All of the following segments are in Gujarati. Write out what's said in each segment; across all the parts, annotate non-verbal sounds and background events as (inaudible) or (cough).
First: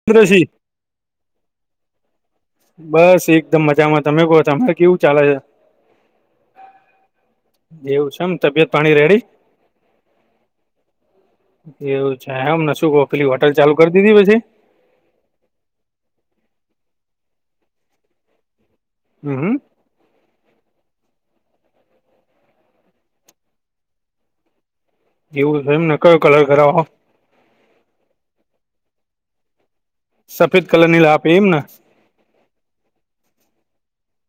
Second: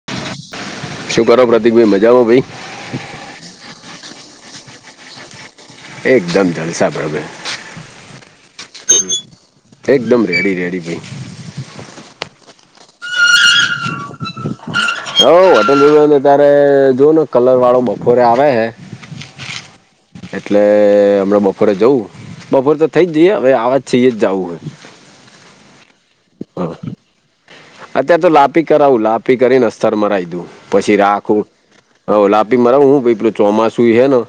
(unintelligible) શું કરો પ્રતિક ભાઈ મજામાં ભઈ? બસ એકદમ મજામાં તમે કો તમે કેવું ચાલે છે? એકદમ જલસા બડા ભઈ. છે એવું છે એમ તબિયત પાણી રેડી (unintelligible) એકદમ રેડી રેડી ભઈ. એવું છે એમ ને શું કહો પેલી હોટલ ચાલુ કરી દીધી પછી? હઓ હોટલ ને જોને ત્યારે જો ને કલર વાળો બફોરે આવે હે હમમ હમમ. એટલે હમણા બપોરે જવું બપોરે તો થઇ જ જઈએ હવે આવાજ થય જ જવું હ. એવું એમ ને કયો કલર કરાવ હો. અત્યારે તો લાપી કરાવું. લાપી કરાય ને અસ્તર મરાઈ દઉ સફેદ કલર પછી ની લાપે રાખું. એમને હઓ લાપી મારવું હું ભઈ એટલિબચોમાસું હે ને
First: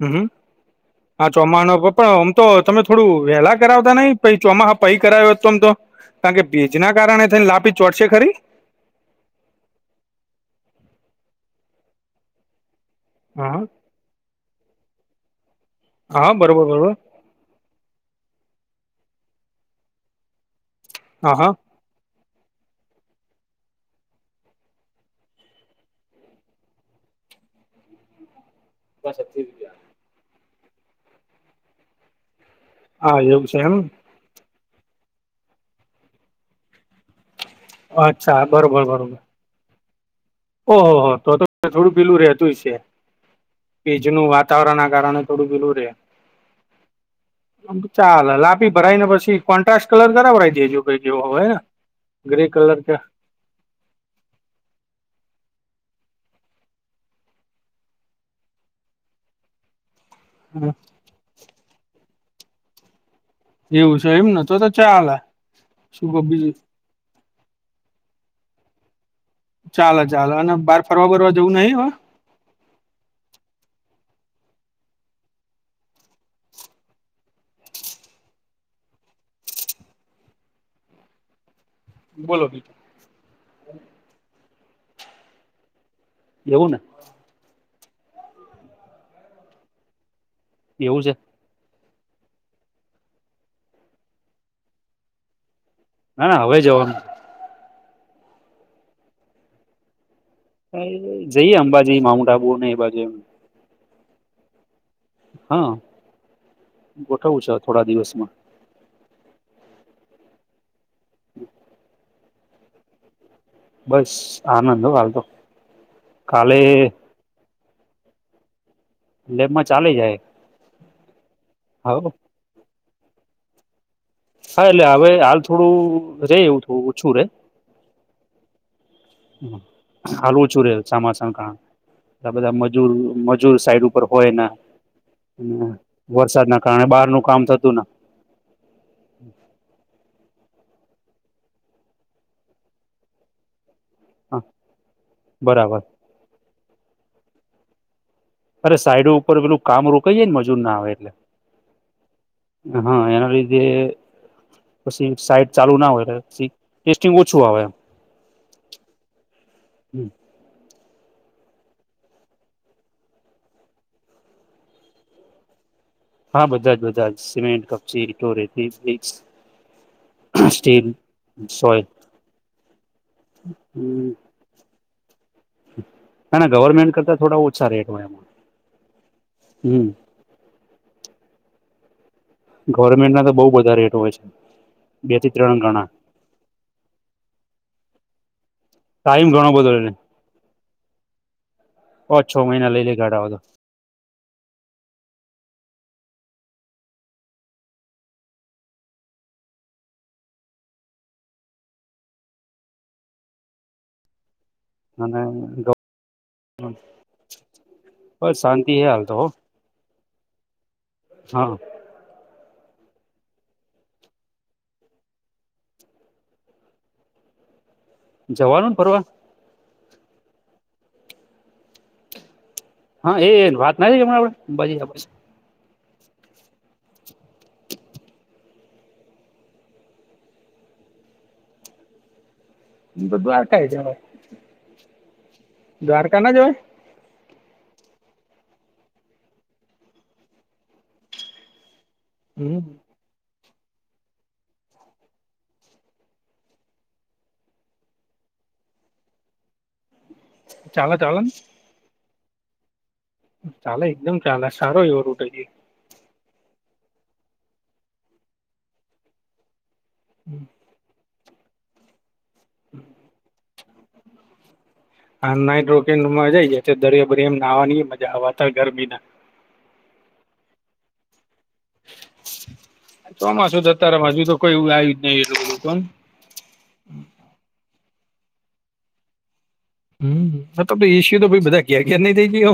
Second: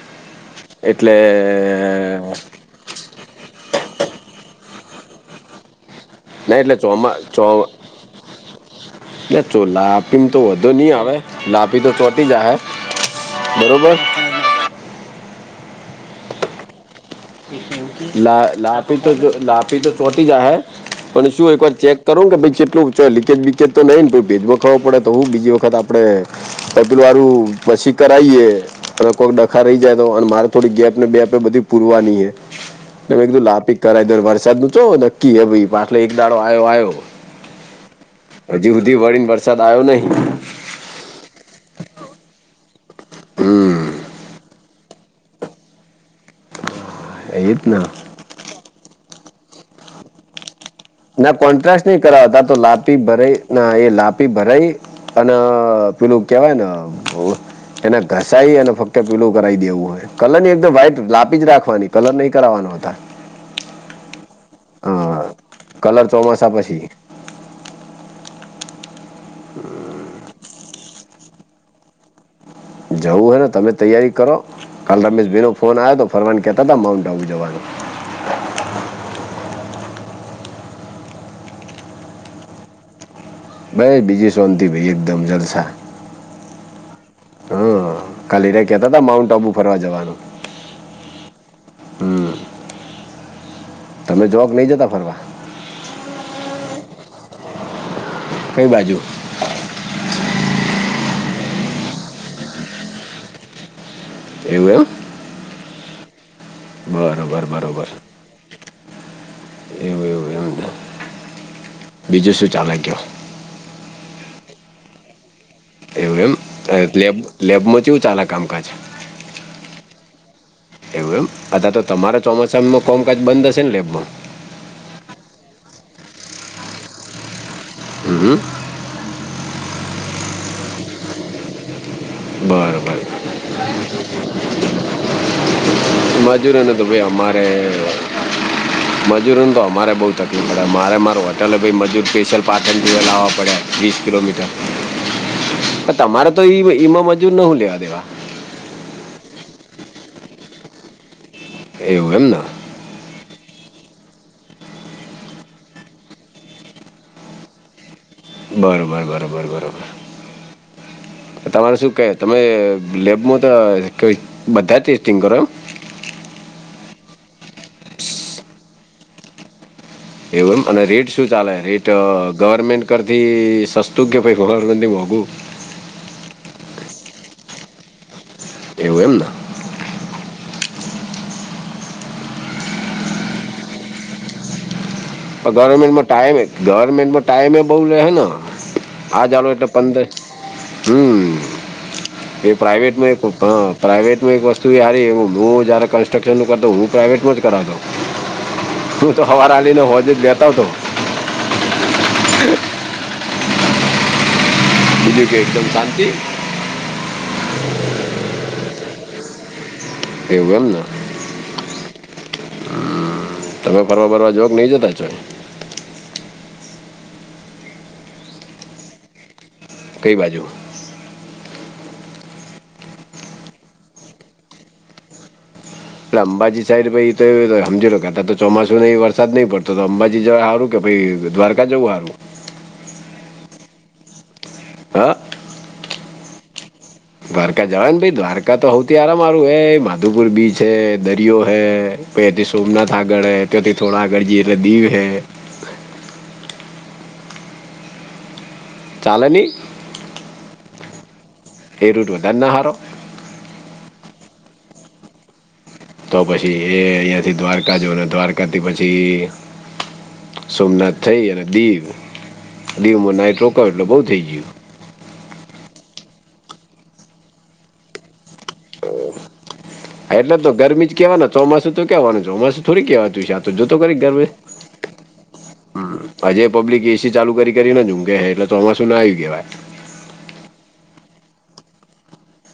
હમ્મ હમ્મ એટલે હા ચોમાણ પણ આમ તો તમે થોડું વેલા કરાવતા નઈ પૈ ચોમાહા પૈ કરાયો હોય તમ તો. કારણ કે ભેજ એટલે ના ચોમા કારણે થને લાપી ચોટશે ખરી? ના ચો લાપીને તો વાંધો નહી આવે લાપી તો ચોટી ચાહે હા બરોબર. હા, બરોબર બરોબર. લા લાપી તો લાપી તો ચોટી જાહે પણ હા શું હા એક વાર ચેક કરવુ કે ભઈ કેટલું લીકેેજ બીકેજ તો નઈને ભેજનું ખબર પડે તો હું બીજી વખત આપડે પતરું હારું પછી કરાઈએ. કોક ડખા રય ગયા તો અને મારે થોડી ગેપ ને બેપ ને બધી પૂરવાની. છે મેં હા કીધું એવું છે લાપિ એમ કરાવી દેવ. વરસાદ નું ચો નક્કી હે ભાઈ એટલે એક દાડો આયો આયો. અચ્છા અજી બરોબર હુધી બરોબર વડી ને વરસાદ આયો નહી. ઓહો તો તો થોડું પેલું રહેતું જ છે. હમમ. ભેજ નું વાતાવરણ ના કારણે થોડું પેલું રેય એ જ આમ ને તો ચાલે લાપી લાપી ભરાઈ ને પછી કોન્ટ્રા્સટ કલર કરાવ ડાઈ દેજો. કઈ જેવો ના હોય ને કોન્ટ્રાસટ નય કરાવતા ગ્રે તો કલર કે લાપી ભરાય. ના એ લાપી ભરાઈ અને અ પેલું કેવાય ને અ એને ઘસાઈ અને ફક્ત પેલું કરાય દેવું હ. કલર ની એકદમ વ્હાઈટ લાપી જ રાખવાની. કલર નય કરાવવાનો અતાર. એવું છે એમ ને તો તો ચાલે કલર શું કો ચોમાસા બીજું. પછી ચાલે ચાલે અને બહાર ફરવા બરવા જવું નય હવે. જવું હને તમે તૈયારી કરો કાલ રમેશભાઈનો ફોન આવ્યો તો ફરવા નું કેતા તા માઉન્ટ આબુ જવાનું. બોલો બીજું. ભાઈ બીજી શાતિ ભાઈ એકદમ જલસા. એવુ ને. હમમ કાલે રાઈ કેતા તા માઉન્ટ આબુ ફરવા જવાનું. એવું છે. હમમ. તમે જોક નઈ જતા ફરવા. ના ના હવે જવાનું. કઈ બાજુ? જઈએ અંબાજી, માઉન્ટ આબુ ને એ બાજુએ એવું એમ. હા ગોઠવું છે હવે થોડા દિવસમાં. એવુ એવુ એમ (inaudible) બીજું શું ચાલે કેવો? બસ આનંદ હો હાલ તો. એવું એમ કાલે અ લેબ લેબમાં કેવું ચાલે કામકાજ. લેબમાં ચાલી જાય. એવું એમ અતારે તો હા તમારા ચોમાસામાં કોમકાજ બંધ હશે ને લેબમાં? હા એટલે હવે હાલ થોડું રેય એવું થોડું ઓછું રેય. હમમ. હાલ ઓછું રે ચમાસા ના કારણે તા બધા મજૂર બરોબર મજૂર સાઈડ ઉપર ઉપર હોય ના વરસાદ ના મજૂરોને તો કારણે બારનું કામ થતું ના મજૂરો તો અમારે બઉ તકલીફ પડે. મારે મારે હોટેલે મજૂર સ્પેશયલ પાટણ લાવવા પડે. ના કિલોમીટર બરાબર પણ તમારે તો ઈ ઈમાં મજૂર ને હું લેવા દેવા. અરે સાઈડ ઉપર પેલું કામ રોકાઈ જાય ને મજૂર ના આવે એટલે. એવું એમને હા એના લીધે પછી સાઈટ ચાલુ ના હોય પછી ટેસ્ટિંગ ઓછું આવે. બરોબર બરોબર બરોબર. એમ (inaudible) તમારે શું કેય તમે લેબમાં તો કય બધા ટેસ્ટિંગ કરો. હા બધા જ બધા જ. સિમેન્ટ, કપચી એકલો રેતી, ઇંટ. એવું એમ અને રેટ શું ચાલે સોય રેટ ગવર્મેન્ટ કરતી સસ્તું કે ભાઈ ગર્વમેરન્ટ તી મોઘું? ના ના ગવર્મેન્ટ કરતા થોડા ઓછા રેટ હોય એમ એવું એમન હમ્મ ગવર્મેન્ટના તો બઉુ બધા રેટ હોય છે. બે થી ત્રણ ગણા ગવર્મેન્ટમાં ટાઈમે ગવર્મેન્ટમાં ટાઈમે બઉ લે ને હ આ ટાઈમ ચાલો ઘણો એટલે બધો લે પંદર હમ્મ પાંચ છ એ મહિના લઈ લે પ્રાઈવેટમાં એક ગાળા બધો (unintelligible) પ્રાઇવેટમાં એક વસ્તુ એ હારી. હું જ્યારે કન્સ્ટ્રક્શનનું કરતો હું પ્રાઇવેટમાં જ કરાવતો તું તો હવાર હલીને હોજ જ લતા આવતો અને બીજું કે એકદમ શાંતિ (unintelligible) બસ શાંતિ એ હાલ તો હો એવુ એમ ને (inaudible) તમે ફરવા બરવા જો કે નહીં જતા છો જવાનું ને ફરવા કઈ બાજુ હા એ વાત ના (unintelligible) એટલે અંબાજી સાઈડા તો (unintelligible) તો ચોમાસું ન વરસાદ નહીં પડતો તો અંબાજી સારું કે ભાઈ દ્વારકા જવું હારુ બ દ્વારકા જવા યે હા દ્વારકા ના જવાય દ્વારકા જવા ને ભાઈ દ્વારકા તો હવતુ હરામાં હારું એ માધુપુર બીચ હ દરિયો હૈ કોતિ હમ સોમનાથ આગઢ હૈ તોતિ થોડા આગળજી દીવ હૈ ચાલે ની ચાલો ચાલોની (unintelligible) હારો ચાલે એકદમ ચાલે સારો એવો રૂટ હ તો પછી એ અહીંયાથી દ્વારકા જને દ્વારકાથી પછી હમ્મ સોમનાથ થઈ અને દીવ દીવમાં નાઈટ રોકાવ એટલે બહુ થઈ ગયું હા નાઇટ રોકિંગ મજા જ દરિયો બરિયો એમ નાહવાની મજા આવવાતા ગરમી ના એટલે તો ગરમી જ કેવા ચોમાસું (unintelligible) ચોમાસું જતા હજુ તો કોઈ એવું આવ્યું જ નહી એટલું બધું કોણ હમ્મ હજે પબ્લિક એસી ચાલુ કરીને ઊઘે હ એટલે ચોમાસું ના આવી કહેવાય હમ્મ એસિયો તો બધા ઘેર ધેર નઈ થઇ ગય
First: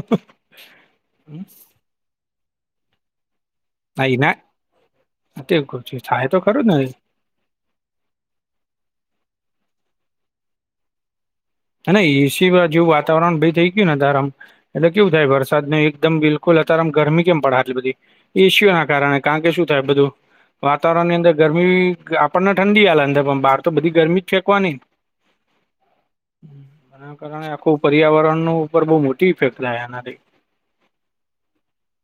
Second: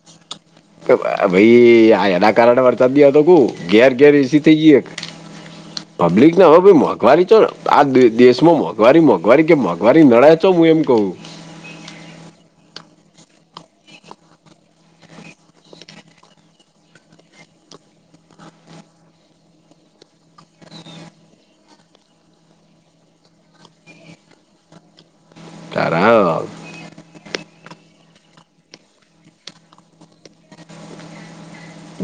ભાઈ આ એના કારણે વર્તવ્ય હતો કુ ઘેર ના ઘેર એ ના એસી થઈ ગય એક તે થાય પબ્લિક તો ના હવે ખરું ભાઈ ને મોંઘવારી જો આ દેશ માં મોંઘવારી મોંઘવારી કે મોંઘવારી નડાય તો હું એમ કહું હને એસી જેવું વાતાવરણ ભય થઇ ગયું ને ગરમ એટલે કેવું થાય વરસાદ ને એકદમ બિલકુલ અત્યારે આમ ગરમી કેમ પડ એટલી બધી ઈસ્યુ ના કારણે કારણ કે શું થાય બધું વાતાવરણ ની અંદર ગરમી આપણને ઠંડી આવેલ અંદર પણ બહાર તો બધી ગરમી જ ફેંકવા નહી તરાવ એના કારણે આખું પર્યાવરણનુ ઉપર બો મોટી ઇફેક્ટ થાય એનાથી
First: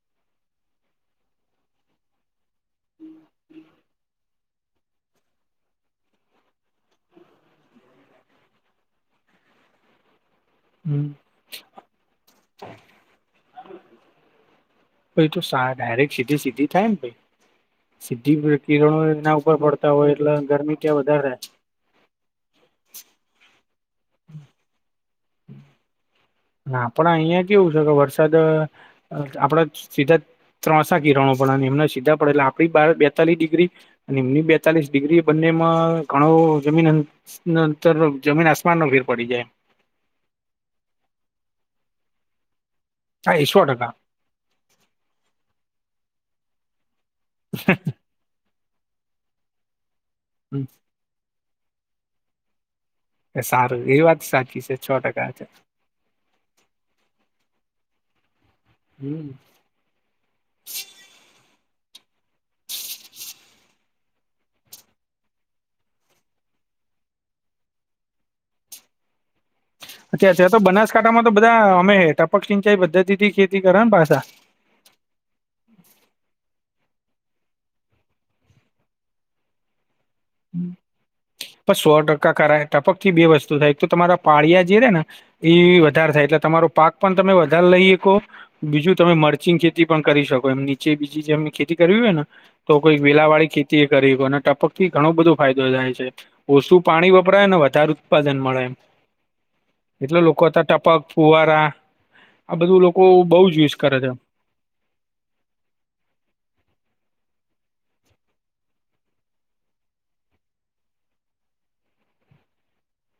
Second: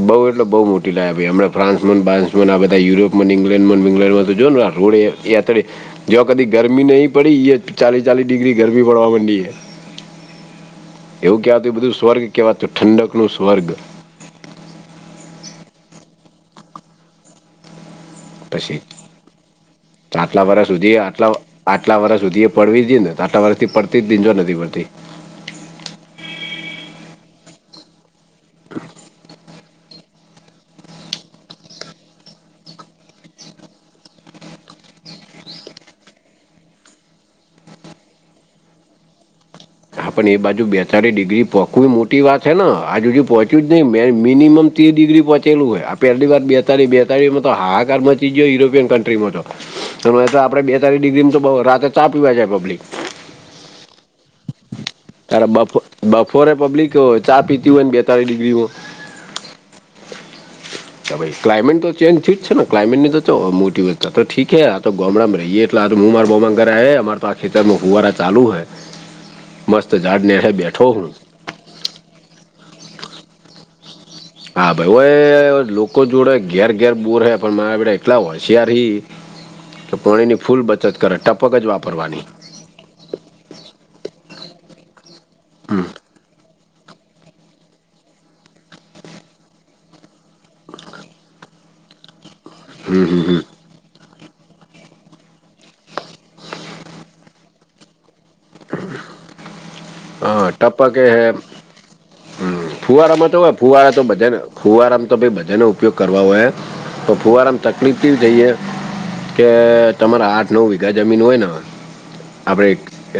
બો એટલે બો મોટી લાગ્યા ભાઈ હમણા ફાન્સ બાન્સ અને આધા યુરોપ ઈંગ્લેન્ડમા વિઇંગ્ન્ડ તો જો ને આ રોડે એ અતડીે જો કદી ગરમી નહી પડી એ ચાલીસ ચાલીસ ડિગ્રી ગરમી પડવા માંડી છે એવું કહેવાતું એ બધું સ્વર્ગ કવાતું ઠંડક નું સ્વર્ગ પછ તો ડાયરેક્ટ સીધી સીધી થાય ને ભાઈ સીધી પછી કિરણો એના ઉપર પડતા હોય એટલે આટલા વર્ષ ગરમી સુધી ક્યાં વધારે આટલા થાય આટલા વર્ષ સુધી એ પડવી જઈએ ને તો આટલા વરષથી પડતી જ દીનજો નથી પડતી ના આપણા અહીયા કેવું છે, કે વરસાદ આપણા સીધા જ ત્રણસા કિરણો પણને એમને સીધા પડે આપડી બેતાલી ડિગ્રી અને એમની બેતાલીસ ડિગ્રી બંનેમાં ઘણો જમીન નંતર જમીન આસમાનન ફેર પડી જાય હા પણ એ બાજુ બેતાડી ડિગ્રી પોકુ મોટી વાત છે ન આજુ હા એ સો પહોંચ્યું જ નહી ટકા મે મિનિમમ ત્રીર ડિગ્રી પહોચલું હોય આ પહેલી બેતાળી બેતાળીમાં તો હાકારમાં મ યુરોપિયન કન્ટ્રીમાં તો તો આપડે બેતાલીસ ડિગ્રી તો રાતે ચા પીવા જાય પબ્લિક સારું એ વાત સાચી છે. છ ટકા છે તારે બફ બફોરે પબ્લિક ચા પીતી હોયને બેતાલીસ ડિગ્રી હો હમમ. કે ભાઈ ક્લામેટ તો ચેજ ઠીહે છે ને ક્લામેટની તો મોટી તો ઠીકે આ તો ગોમડા રહીએ એટલે (inaudible) અમાર તો આ ખેતરમાં ફુવારા ચાલુ હે મસ્ત ઝાડ અચ્છા ને અચ્છા તો બેઠો હું બનાસકાંઠામાં તો બ ધા અમે ટપકસિચાય પધ્તિથી ખેતી કરેને પાસા હા ભાઈ હો એ લોકો જોડે ઘેર ઘેર બોર હે પણ મારાડ એટલા હોશિયાર હી હ તો પોણીની ફૂલ બચત કરે ટપક જ પણ સો વાપરવાની ટકા કરાય ટપકથી બે વસ્તુ થાય એક તો તમારા પાળિયા જે રે ને એ વધારે થાય એટલે તમારો પાક પણ તમે વધારે લઈ હકો બીજું તમે મરચીગ ખેતી પણ કરી શકો એમ નીચે બીજી જેમની ખેતી કરવી હોય ને તો કોઈક હમ હમ હમ. વેલાવાળી ખેતી એ કરી અને ટપક ઘણો બધો ફાયદો થાય છે, ઓછું પાણી વપરાય ને વધારે ઉત્પાદન મળે એમ એટલે લોકો હા હતા ટપક એ હે ફુવારા હમ. આ બધું લોકો બોવ જ યુઝ કરે છે. ફુવારામ તો ભય બધાને ઉપયોગ કરવા હોય તો ફુવારામ તકલીફથી જઈએ કે તમારા આઠ નવ વીઘા જમીન હોય ને આપડે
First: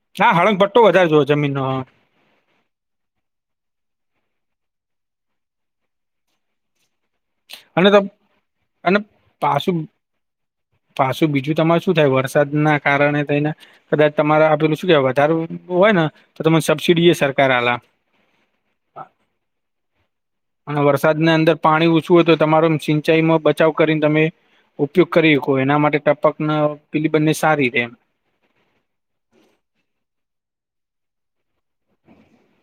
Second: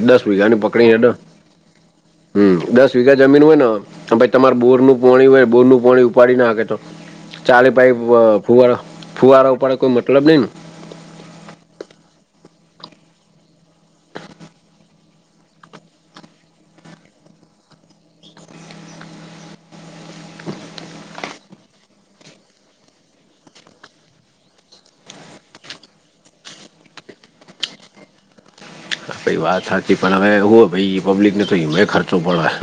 એ દસ વિધા પકડી એ ત જમીન હમ દસ વીઘા જમીન હોય ને ભાઈ તમાર બોરનું પાણી હોય બોર નું પાણી ઉપાડી નાખે તો ચાલે ભાઈ અને ફુવાર અને ફુવારો ઉપર પાછું કોઈ મતલબ નઈને પાછું બીજું તમારે શું થાય વરસાદના કારણે થઈને કદાચ તમારે આપે શું કેવાય વધારે હોય ને તો તમે સબસિડી સરકાર આલા અને વરસાદને અંદર પાણી ઓછું હોય તો તમારો સિંચાઈમાં બચાવ કરીને તમે ઉપયોગ કરી હકો એના માટે ટપકના પેલી બંને સારી રે એમ પાઈ વાત સાચી પણ હવે હું ભાઈ પબ્લિકને તોમેય ખર્ચો પડે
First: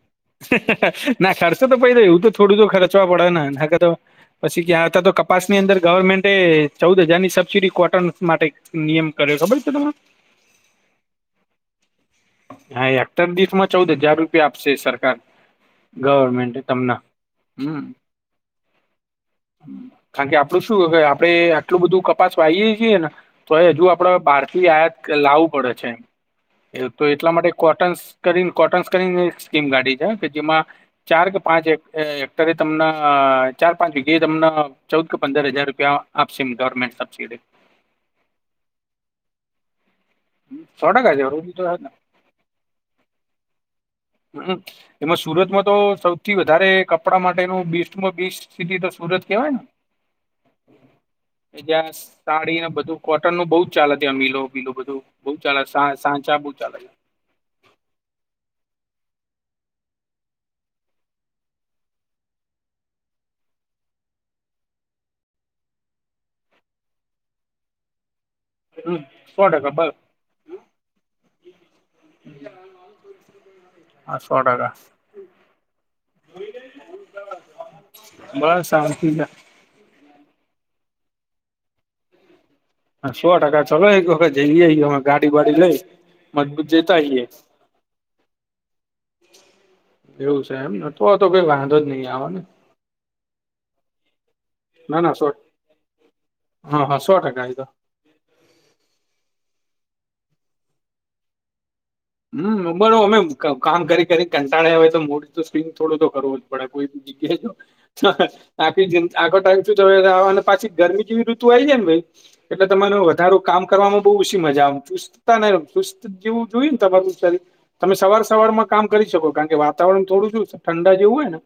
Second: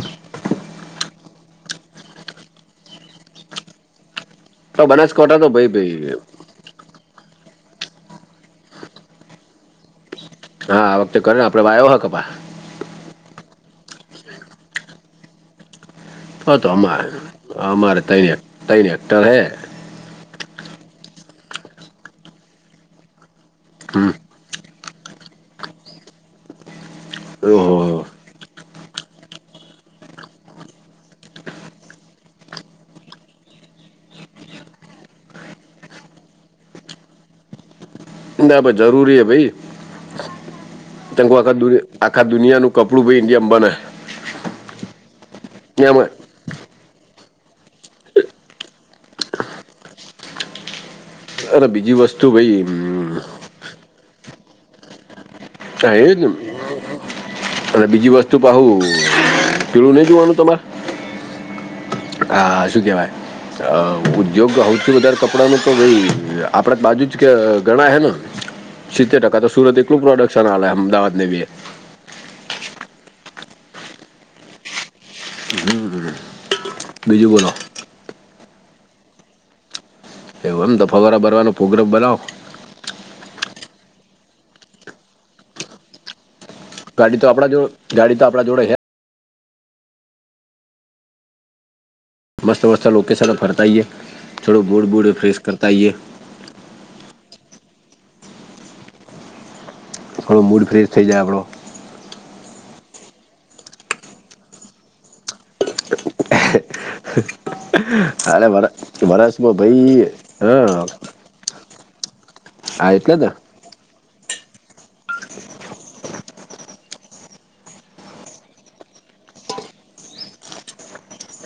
ના ખર્ચો તો પહી એવું તો થોડું જો ખર્ચવા પડે ને (inaudible) પછી ક્યાં હતા તો બનાસકાંઠા કપાસની ભાઈ અંદર ભાઈ ગવર્મેન્ટ એ ચૌવુદ હજાર ની સબસિડી કોટન માટે નિયમ કર્યો ખબર છે, તમને? હા આ વખતે કરે ને આપડે વાયો હક પા હા હેક્ટર દીઠમાં ચૌવુદ હજાર રૂપિયા આપશે સરકાર હ ગવર્મેન્ટ તો તમને અમારે હમ અમારે ત તૈ એક્ટર હૈ કારણ કે આપડું શું આપડે આટલું બધું કપાસ વાહીએ છીએ ને તો હજુ હમ આપડ બારથી આયાત કે લાવું પડે છે, એમ તો એટલા માટે કોટન્સ ઓહો કરીને કોટન્સ કરીને એક સ્કીમ કાઢી છે, કે જેમાં ચાર કે પાંચ હેક‌ એ હેક્ટરે તમને ચાર પાંચ વિગ્યા તમને ચૌદ કે પંદર હજાર રૂપિયા. આપ સિઘરમેન્ટ સબ્સિડી. ના જરૂરી હે ભાઈ સો ટકા જરૂરી તો હેને (unintelligible) આખા દુનિયાનું કપડું ભી ઇન્ડિયા બને હ એમાં સુરતમાં તો એમાં સૌ થી વધારે કપડાં માટેનું બીસટમાં બીસ સિટી તો સુરત કહેવાય ને અરે જ્યાં બીજી વસ્તુ સાડી ભઈ. ને બધું કોટન નું બહુ જ ચાલે ત્યાં મીલો મીલો બધું બઉુ ચાલે સા હા એ જ ને સાચા બહુ ચાલે. અને બીજી વસ્તુ પહું પેળું નહિ જોવાનું તમારે. હા શું કેવાય. અ ઉદ્યોગ હોવથી વધારે કપડા નુ તો ભઈ આપડા બાજુ જ કે ગણા હે ને. . (unintelligible) સિત્તેર ટકા તો સુરત એકલું પ્રોડક્શન આલે અમદાવાદ ને બી. હા સો ટકા. હ બીજું બોલો. બસ શાંતિ જ. એવું એમ દફાવરા ભરવાનો પ્રોગ્રામ બનાવો. હ સો ટકા ચલો એક વખત જ‌ઈએ આઇએ ગાડી બાડી લઈ. (unintelligible) ગાડી તો આપણા જો ગાડી તો આપણા જોડે હે. એવું છે એમ નતો તો વાંધો જ નહીં આવે. ને તો વસ્તા લોકેશન ફરતાઈએ થોડો મુડ ના બુડ ના સો ફ્રેશ કરતા આઈએ. હા હા સો ટકા એ દમ. આપણો મૂડ ફ્રેશ થઈ જાય આપણો. હમ બરો અમે કામ કરી કરી કંટાળ્યા હોય તો મુડ તો સ્વિંગ થોડું તો કરવો જ પડે કોઈ. કે. અરે વર આખી જિ આખો વરસમાં ટાઈમ ભાઈ શું હા પાછી ગરમી કેવી ઋતુ આ જાય ને ભઈ. એટલે તમાર હા ને વધારો કામ કરવામાં બહુ ઓછી મજા આવે ચુસ્તતા ને ચુસ્ત જેવું જોઈ. તમે સવાર સવાર માં કામ કરી શકો કારણ કે વાતાવરણ થોડું શું ઠંડા જેવું હોય ને.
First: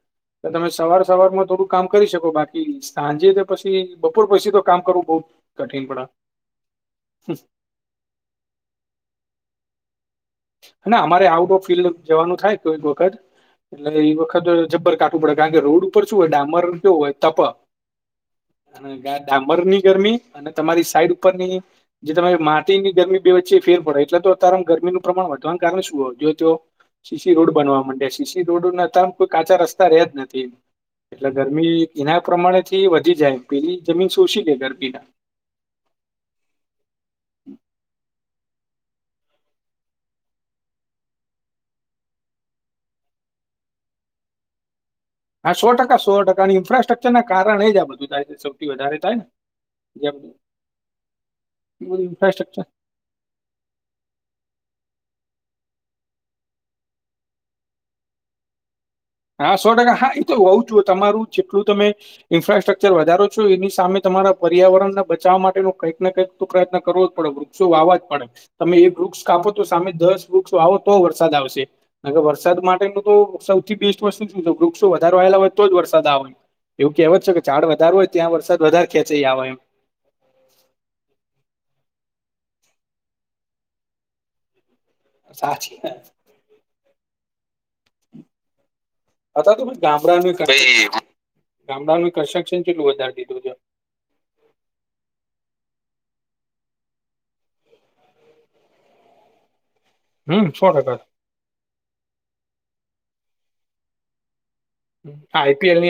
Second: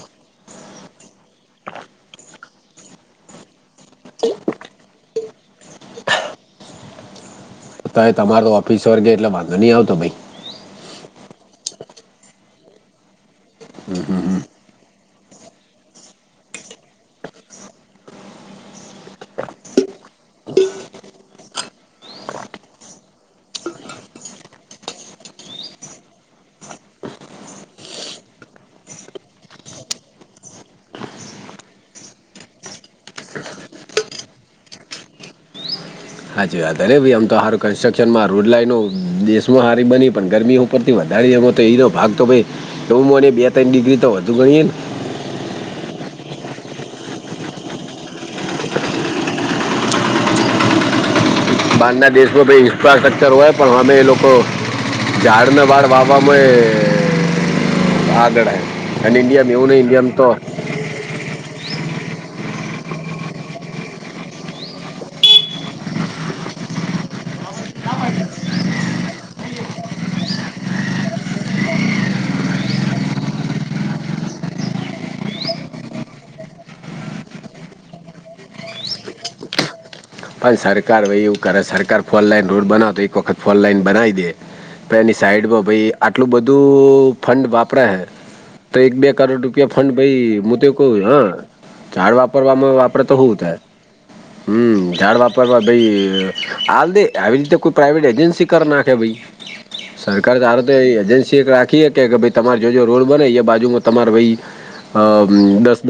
તમે સવાર સવારમાં થોડું કામ કરી શકો બાકી સાંજે તો પછી બપોર પછી તો કામ કરવું બહુ. કઠિન પણા તાય તમારો ઓફિસ વર્ગે એટલે વાંધો નહી આવતો ભઈ. અમારે આઉટ ઓફ ફિલ્ડ જવાનું થાય કોઈક વખત. એટલે એ વખત જબ્બર કાટું પડે કારણ કે રોડ ઉપર શું હોય ડામર કેવું હોય તપ. અને ડાબર ની ગરમી અને તમારી સાઈડ ઉપર ની જે તમે માટીની ગરમી બે વચ્ચે ફેર પડે એટલે તો તારમ ગરમીનું પ્રમાણ વધવાને કારણે શું હોય જો તો. શીશી રોડ બનવા માંડ્યા શીશી રોડ ના તપ કાચા રસ્તા રહે જ નથી. એટલે ગરમી એના પ્રમાણે થી વધી જાય પેલી જમીન શોષી લે ગરમી ના. હાચી વાત અરે ભાઈ આમ તો હારું કન્સ્ટ્રક્શન માં રોડ લાઈનો દેશમાં હારી બની પણ ગરમી. ઉપર થી વધારી એમાં તો એનો ભાગ તો ભાઈ ડોમો ને બે ત્રણ ડિગ્રી તો વધુ ગણીએ ને. હા સો ટકા સો ટકા અને ઇન્ફ્રાસ્ટ્રક્ચર ના કારણ એ જ આ બધું થાય સૌથી વધારે થાય. જમ. બહારના દેશો ભઈ. ઇન્ફ્રાસ્ટ્રક્ચર હોય પણ અમે એ લોકો ઝાડને વાળ વાવવામાં એ. આગળ આઇ ને ઇન્ડિયા એવું નહી ઇન્ડિયા તો. જો તમારું જેટલું તમે. ઇન્ફ્રાસ્ટ્રકચર વધારો છો એની સામે તમારા પર્યાવરણ ના બચાવવા માટેનું કંઈક ના કંઈક. પ્રયત્ન કરવો પડે વૃક્ષો વાવા જ પડે. તમે એક વૃક્ષ કાપો તો સામે દસ વૃક્ષ વાવો તો વરસાદ આવશે. વરસાદ માટેનું તો સૌથી બેસ્ટ વસ્તુ શું છે વૃક્ષો વધારો આવેલા હોય તો જ વરસાદ આવે. એવું કહેવત છે કે ઝાડ વધારારે હોય ત્યાં વરસાદ વધારે ખેંચયી આવે એમ. પણ સરકાર ભ‌ઇ એવું કરે સરકાર ફોર લાઈન રોડ બનાવ તો એક વખત ફોર લાઈન બનાવી દે. પ એની સાઈડમાં સાચી ભાઈ વાત. આટલું બધું ફંડ વાપરા હે તો એક બે. કરોડ અત્યારે તો રૂપિયા ફંડ ભાઈ ગામડાનું હું તો કહુ કન્સ્ટ્રક્શન હ ગામડાનું ઝાડ કન્સ્ટ્રક્શન વાપરવામાં કેટલું વાપરે વધારી તો હું દીધું છે. થાયે. હું. ઝાડ વાપડવા ભાઈ હાલ દે આવી રીતે કોઈ પ્રાઇવેટ એજન્સી કરી નાખે ભાઈ સરકાર હમ્મ, તાર તો એજસી (unintelligible) રાખીએ કેાઈ તમારે જો જો રોલ બને એ બાજુમાં તમારે અ દસ દસ આઈપીએલની